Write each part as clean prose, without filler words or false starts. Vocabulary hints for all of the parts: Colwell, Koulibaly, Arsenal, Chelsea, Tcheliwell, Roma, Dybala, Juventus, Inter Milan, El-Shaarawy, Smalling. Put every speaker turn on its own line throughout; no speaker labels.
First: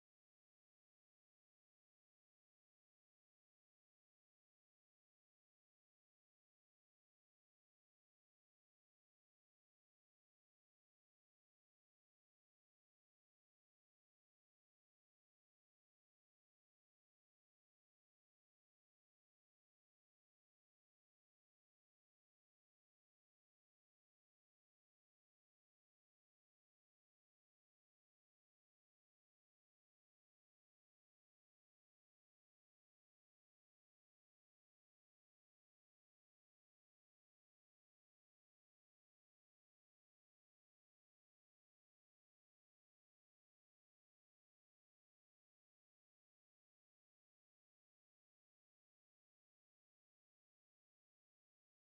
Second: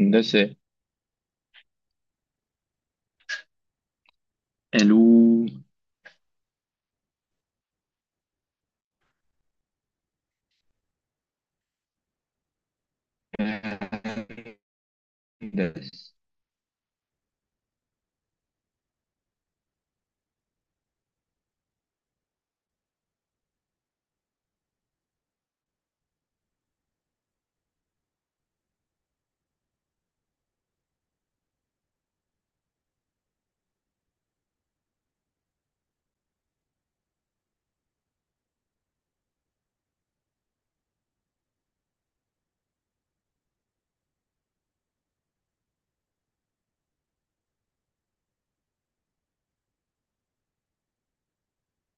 هندسة. علوم. هندس.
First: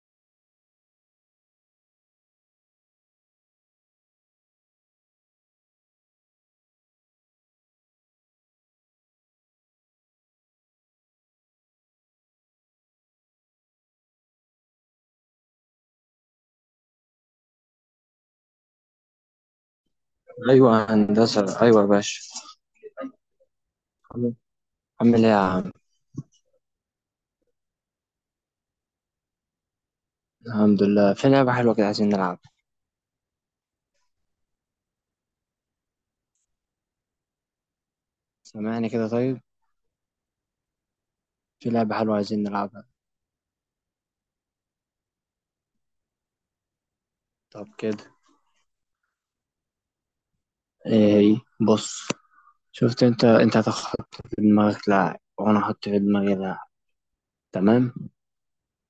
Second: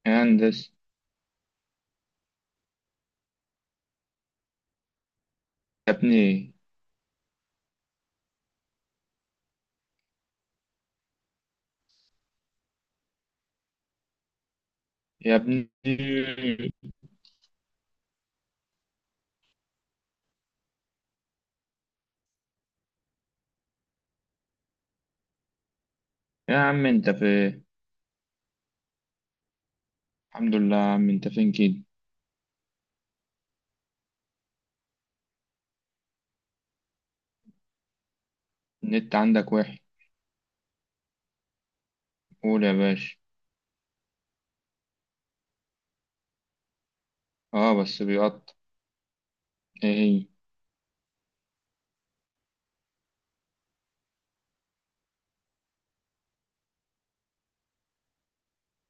هندس. يا ابني. يا ابني.
ايوه هندسه، ايوه يا باشا. عامل عامل ايه يا عم؟
يا عم انت في الحمد لله. يا
الحمد
عم،
لله.
انت
في لعبه
فين
حلوه
كده؟
كده عايزين نلعبها. سامعني كده؟
النت
طيب،
عندك وحش؟
في لعبه حلوه عايزين
قول يا
نلعبها.
باشا.
طب
اه
كده.
بس بيقطع. ايه هي؟
ايه هي؟ بص، شفت؟ انت هتحط في دماغك لاعب وانا هحط في دماغي لاعب، تمام؟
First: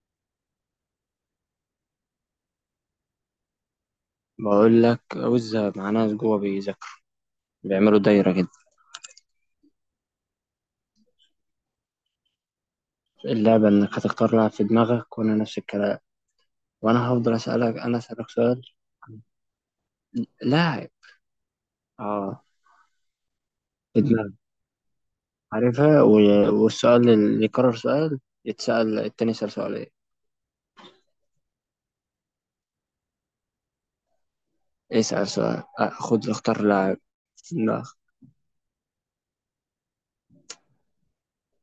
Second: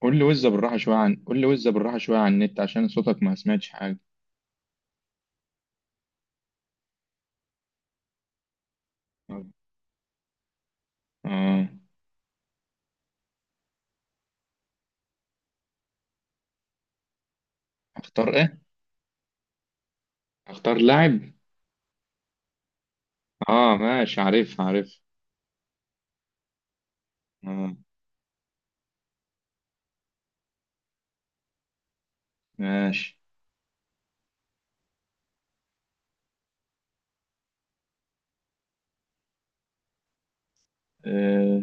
قول لي وزة بالراحة شوية عن النت عشان صوتك ما سمعتش حاجة.
بقول لك وزة، مع ناس جوه بيذاكروا، بيعملوا دايره كده.
اه.
اللعبه انك هتختار لاعب في دماغك وانا نفس الكلام، وانا هفضل اسالك، انا
اختار
اسالك
ايه؟
سؤال.
اختار
لاعب.
لاعب.
اه،
اه
في
ماشي،
دماغك.
عارف عارف.
عارفها. و- والسؤال اللي يكرر،
اه
سؤال يتسأل، التاني يسأل سؤال ايه.
ماشي.
اسأل سؤال. آه، خد اختار لاعب. لا.
اه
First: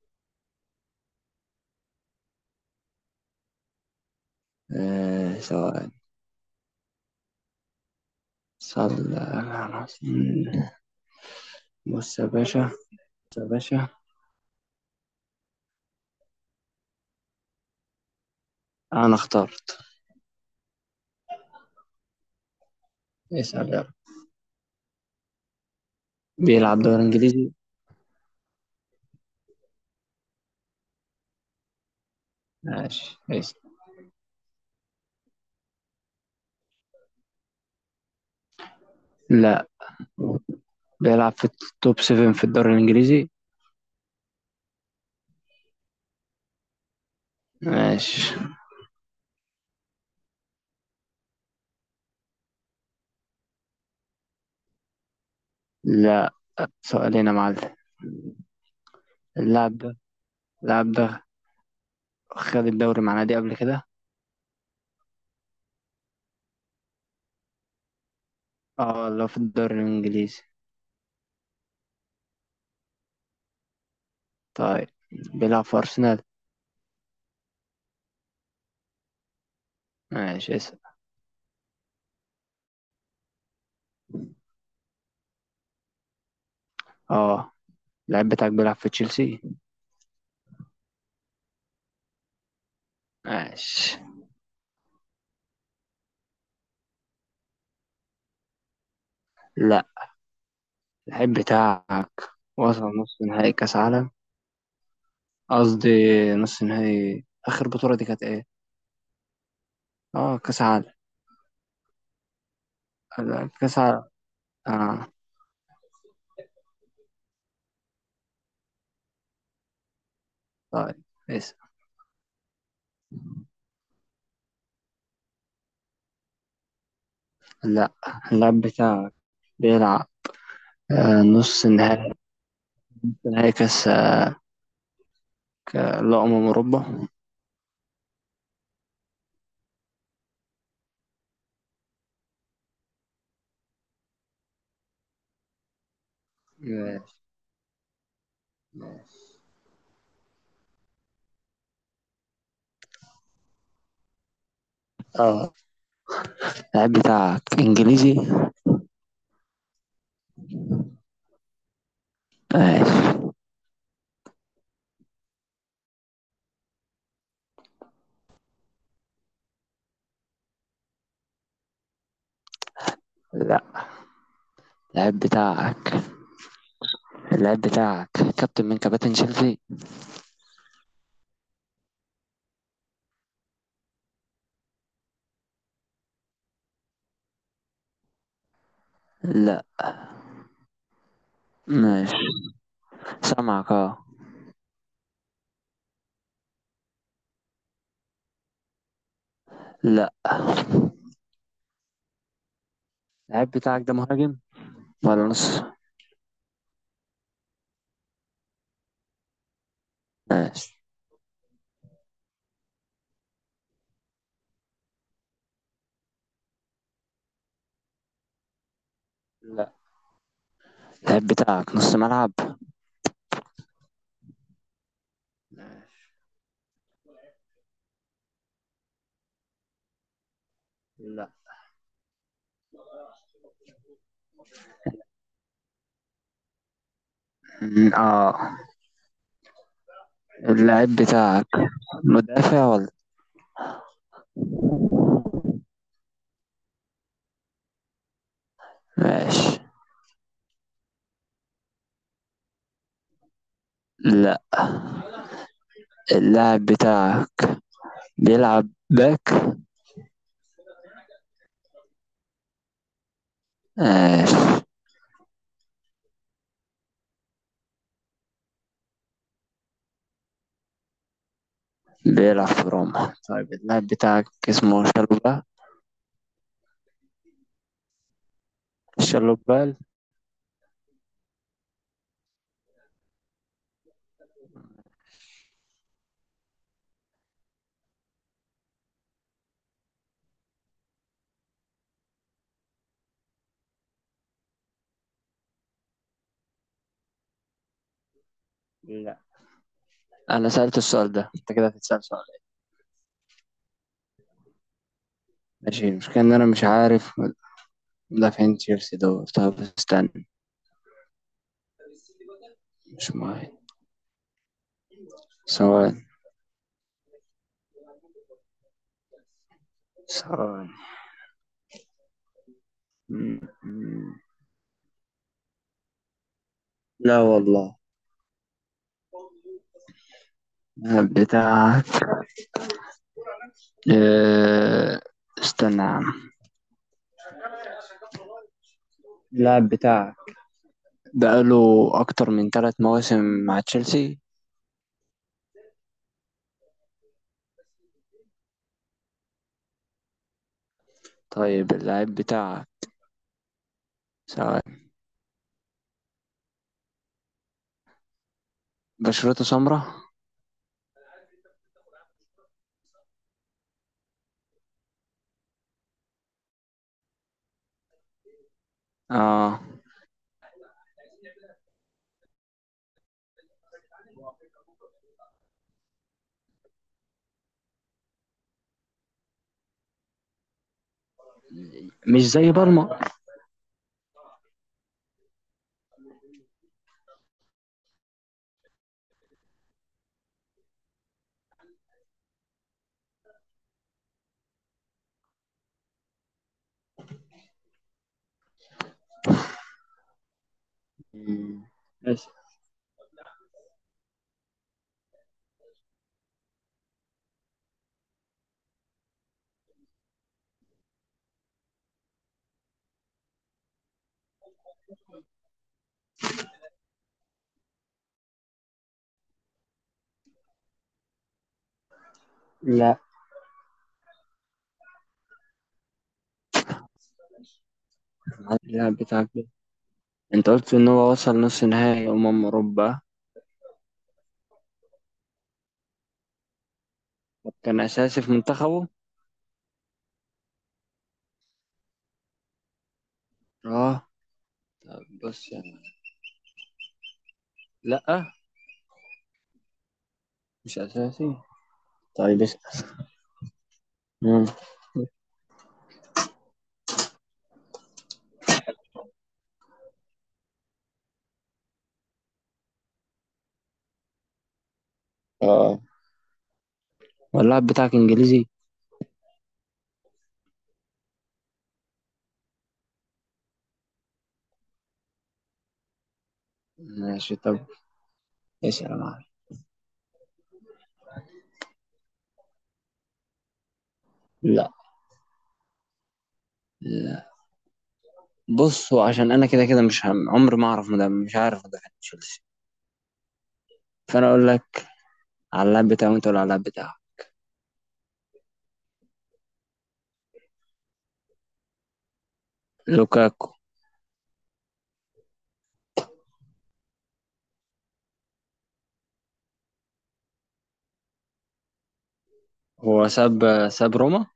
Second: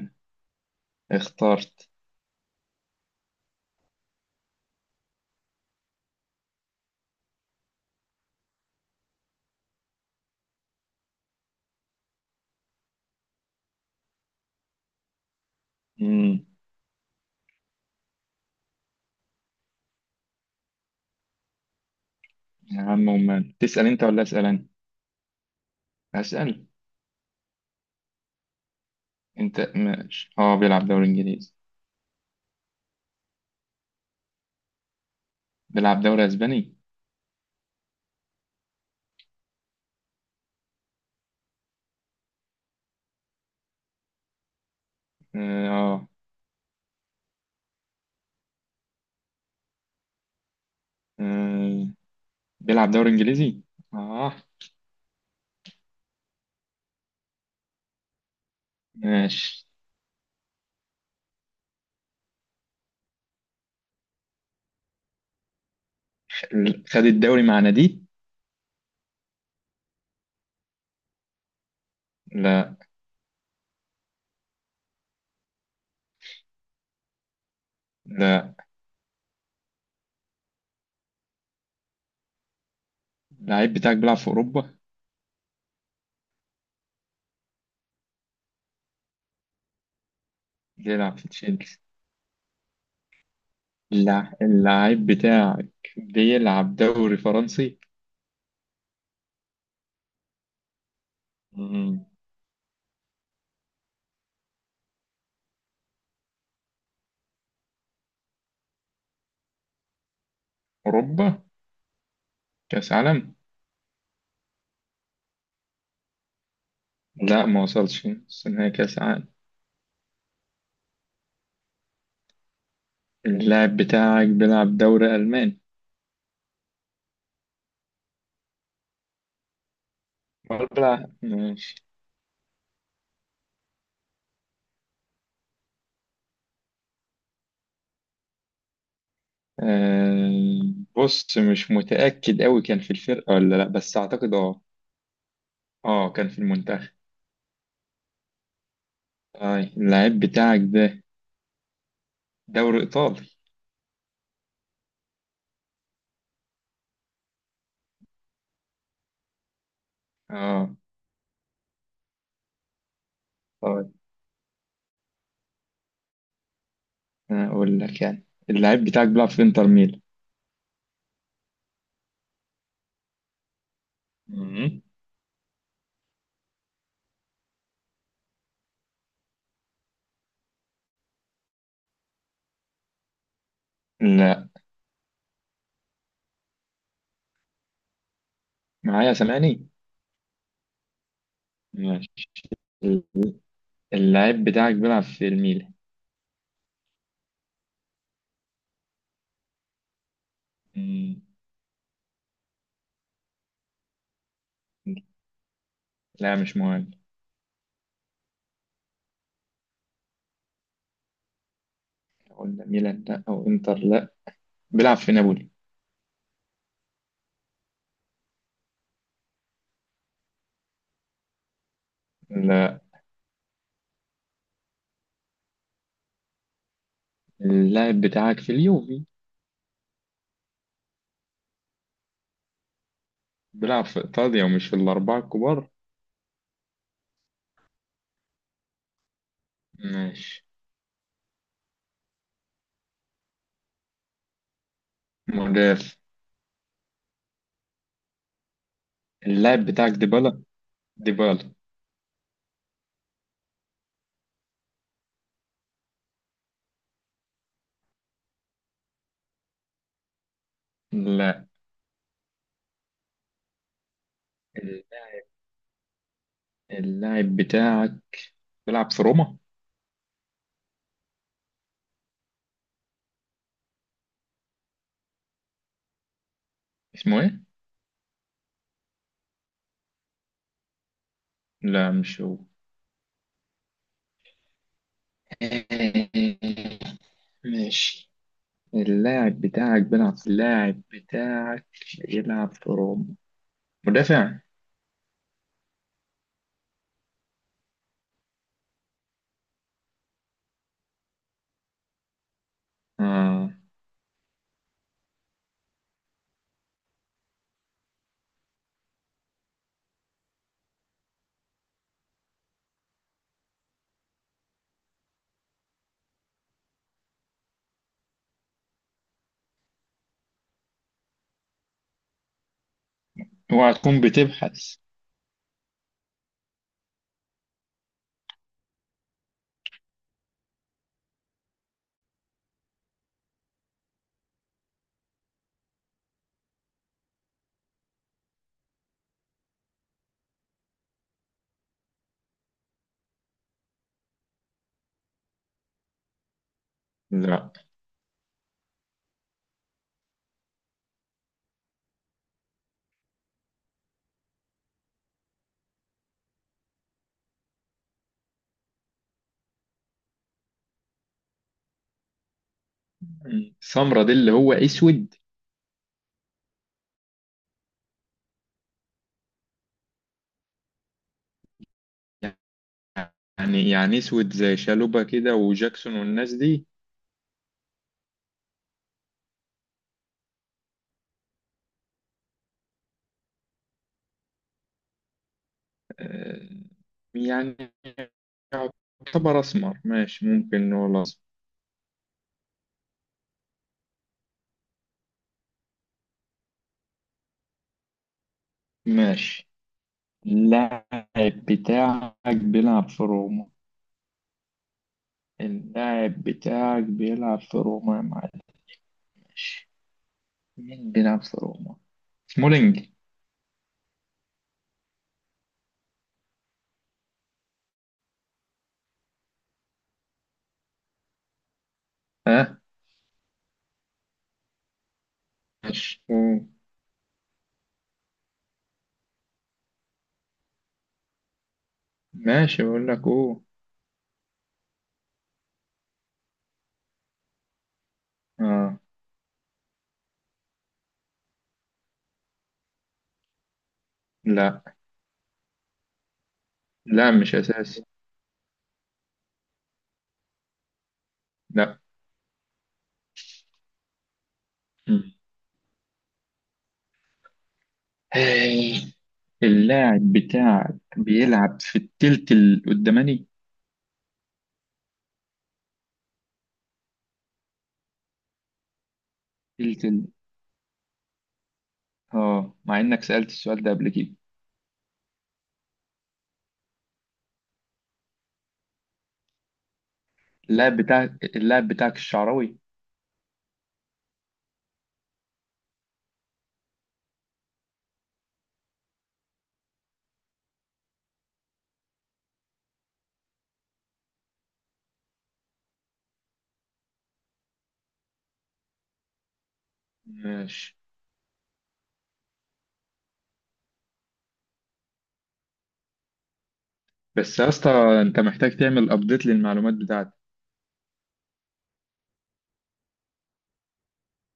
اخترت.
آه، سؤال. صلى على رسول. بص يا باشا، بص يا باشا، انا اخترت.
يا عم، أمال
اسأل يلا.
تسأل أنت ولا أسأل أنا؟ هسأل.
بيلعب دوري انجليزي.
أنت ماشي، أه بيلعب دوري إنجليزي.
ماشي اسأل.
بيلعب دوري أسباني؟
لا، بيلعب في التوب 7 في الدوري الانجليزي.
أه. آه.
ماشي.
آه. بيلعب دوري إنجليزي؟ أه
لا، سؤالين يا معلم.
ماشي.
اللاعب ده اللاعب ده خد الدوري مع نادي قبل كده؟
خد الدوري مع نادي؟
اه، لو في الدوري الانجليزي.
لا.
طيب، بيلعب في أرسنال.
لا،
ماشي اسأل.
اللعيب بتاعك بيلعب في أوروبا؟
اه، اللعيب بتاعك بيلعب في تشيلسي.
بيلعب في تشيلسي.
ماشي.
اللعيب بتاعك بيلعب دوري فرنسي؟
لا. اللعيب
مم.
بتاعك وصل نص نهائي كأس عالم، قصدي نص نهائي آخر بطولة، دي كانت ايه؟ اه، كأس عالم.
أوروبا؟ كأس عالم؟
لا، كأس عالم. اه.
لا ما وصلش بس إن هي كأس عالم.
طيب اسأل.
اللاعب بتاعك بيلعب دوري ألماني.
لا. اللعيب بتاعك بيلعب.
أربعة،
آه، نص
ماشي.
نهائي، نهائي كأس، لا، أمم أوروبا.
آه. بص مش متأكد أوي كان في الفرقة ولا لأ بس أعتقد أه. أه كان في المنتخب.
ماشي.
طيب اللاعب بتاعك ده دوري إيطالي.
اه. اللعيب بتاعك إنجليزي.
أه.
ماشي.
طيب، أنا أقول لك يعني اللاعب بتاعك بيلعب في إنتر ميلان.
لا.
مم.
اللعيب بتاعك، اللاعب بتاعك كابتن من كباتن تشيلسي.
لأ. معايا؟
لا.
سامعني؟
ماشي.
ماشي.
سامعك اه.
اللاعب بتاعك بيلعب في الميلان.
لا.
مم.
اللاعب بتاعك ده مهاجم ولا نص؟
لا مش مهم.
ماشي.
قلنا ميلان لأ أو إنتر لأ. بيلعب في نابولي.
لا. اللاعب بتاعك نص ملعب.
لأ. اللاعب بتاعك في اليوفي.
لا.
بيلعب في إيطاليا ومش في الأربعة الكبار.
اه.
ماشي.
اللاعب بتاعك مدافع ولا؟
مدافع.
ماشي.
اللاعب بتاعك ديبالا. ديبالا.
لا. اللاعب بتاعك بيلعب باك.
لا.
ماشي.
ال- اللاعب بتاعك بيلعب في روما.
بيلعب في روما. طيب، اللاعب بتاعك اسمه شالوبا.
اسمه ايه؟
شالوبال.
لا مش هو. ماشي. اللاعب بتاعك يلعب في روما. مدافع.
انا سألت السؤال ده، انت كده هتتسأل سؤال.
آه.
ماشي. المشكلة ان انا مش عارف مدافعين تشيلسي دول. طب استنى، مش مهم. ثواني، ثواني. م-
اوعى تكون
م-
بتبحث.
لا والله. اللاعب بتاعك، آه، استنى يا عم. اللاعب بتاعك بقاله اكتر من 3 مواسم مع تشيلسي.
لا.
طيب اللاعب بتاعك، ثواني، بشرته سمراء.
سمرة دي اللي هو اسود.
اه،
يعني اسود زي شالوبا كده وجاكسون والناس دي.
مش زي بالمر.
آه، يعني يعتبر اسمر. ماشي، ممكن نقول اسمر. ماشي. اللاعب
م،
بتاعك
بس.
بيلعب في روما. اللاعب بتاعك بيلعب في روما يا معلم. ماشي. مين بيلعب في روما؟ سمولينج. ها؟
لا.
ماشي. أوه.
اللاعب بتاعك، انت قلت ان هو وصل نص نهائي
ماشي، بقول
اوروبا.
لك اوه.
طب كان اساسي في
اه.
منتخبه؟ اه.
لا.
طب بص يعني.
لا مش اساسي.
لا مش اساسي.
لا.
طيب اسال. مم.
مم. اللاعب بتاعك بيلعب في التلت القداماني.
اه. واللاعب بتاعك انجليزي.
تلت ال... اه، مع انك سألت السؤال ده قبل كده.
ماشي. طب اسال يا معلم.
اللاعب بتاعك، اللاعب بتاعك الشعراوي.
لا. لا. بصوا، عشان انا كده كده مش هم. عمري ما اعرف مدافع، مش عارف مدافع تشيلسي، فانا اقول لك على اللاعب بتاعه وانت تقول على اللاعب بتاعه.
ماشي.
لوكاكو
بس يا اسطى، انت محتاج تعمل ابديت للمعلومات بتاعتك.
هو ساب روما.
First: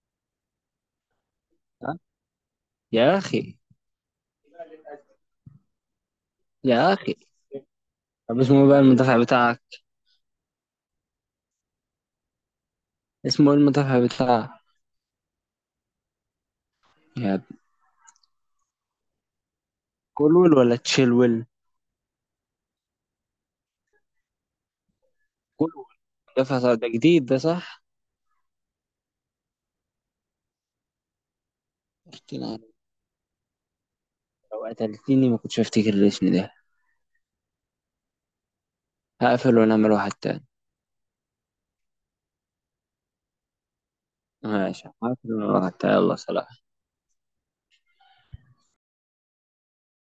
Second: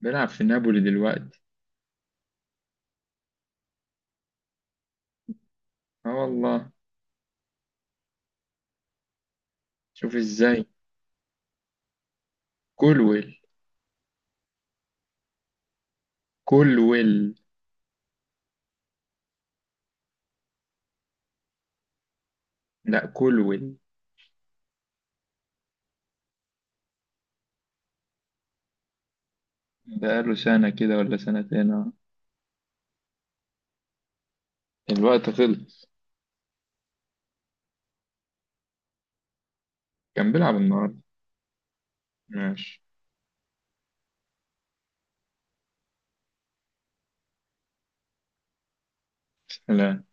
بيلعب في نابولي دلوقتي.
ها؟ يا اخي،
اه والله.
يا اخي. طب اسمه إيه بقى المدافع بتاعك؟
شوف ازاي. كولويل.
اسمه ايه المدافع بتاعك؟
كولويل.
يا كولويل ولا تشيلويل.
لا، كولويل.
كولويل. ده فصل، ده جديد، ده صح.
بقاله سنة كده ولا سنتين، اه.
قلت لها، لو قتلتني
الوقت
ما كنتش
خلص.
هفتكر الاسم ده. هقفل ونعمل واحد
كان
تاني.
بيلعب النهارده. ماشي.
ماشي، هقفل ونعمل واحد تاني. يلا سلام.
سلام.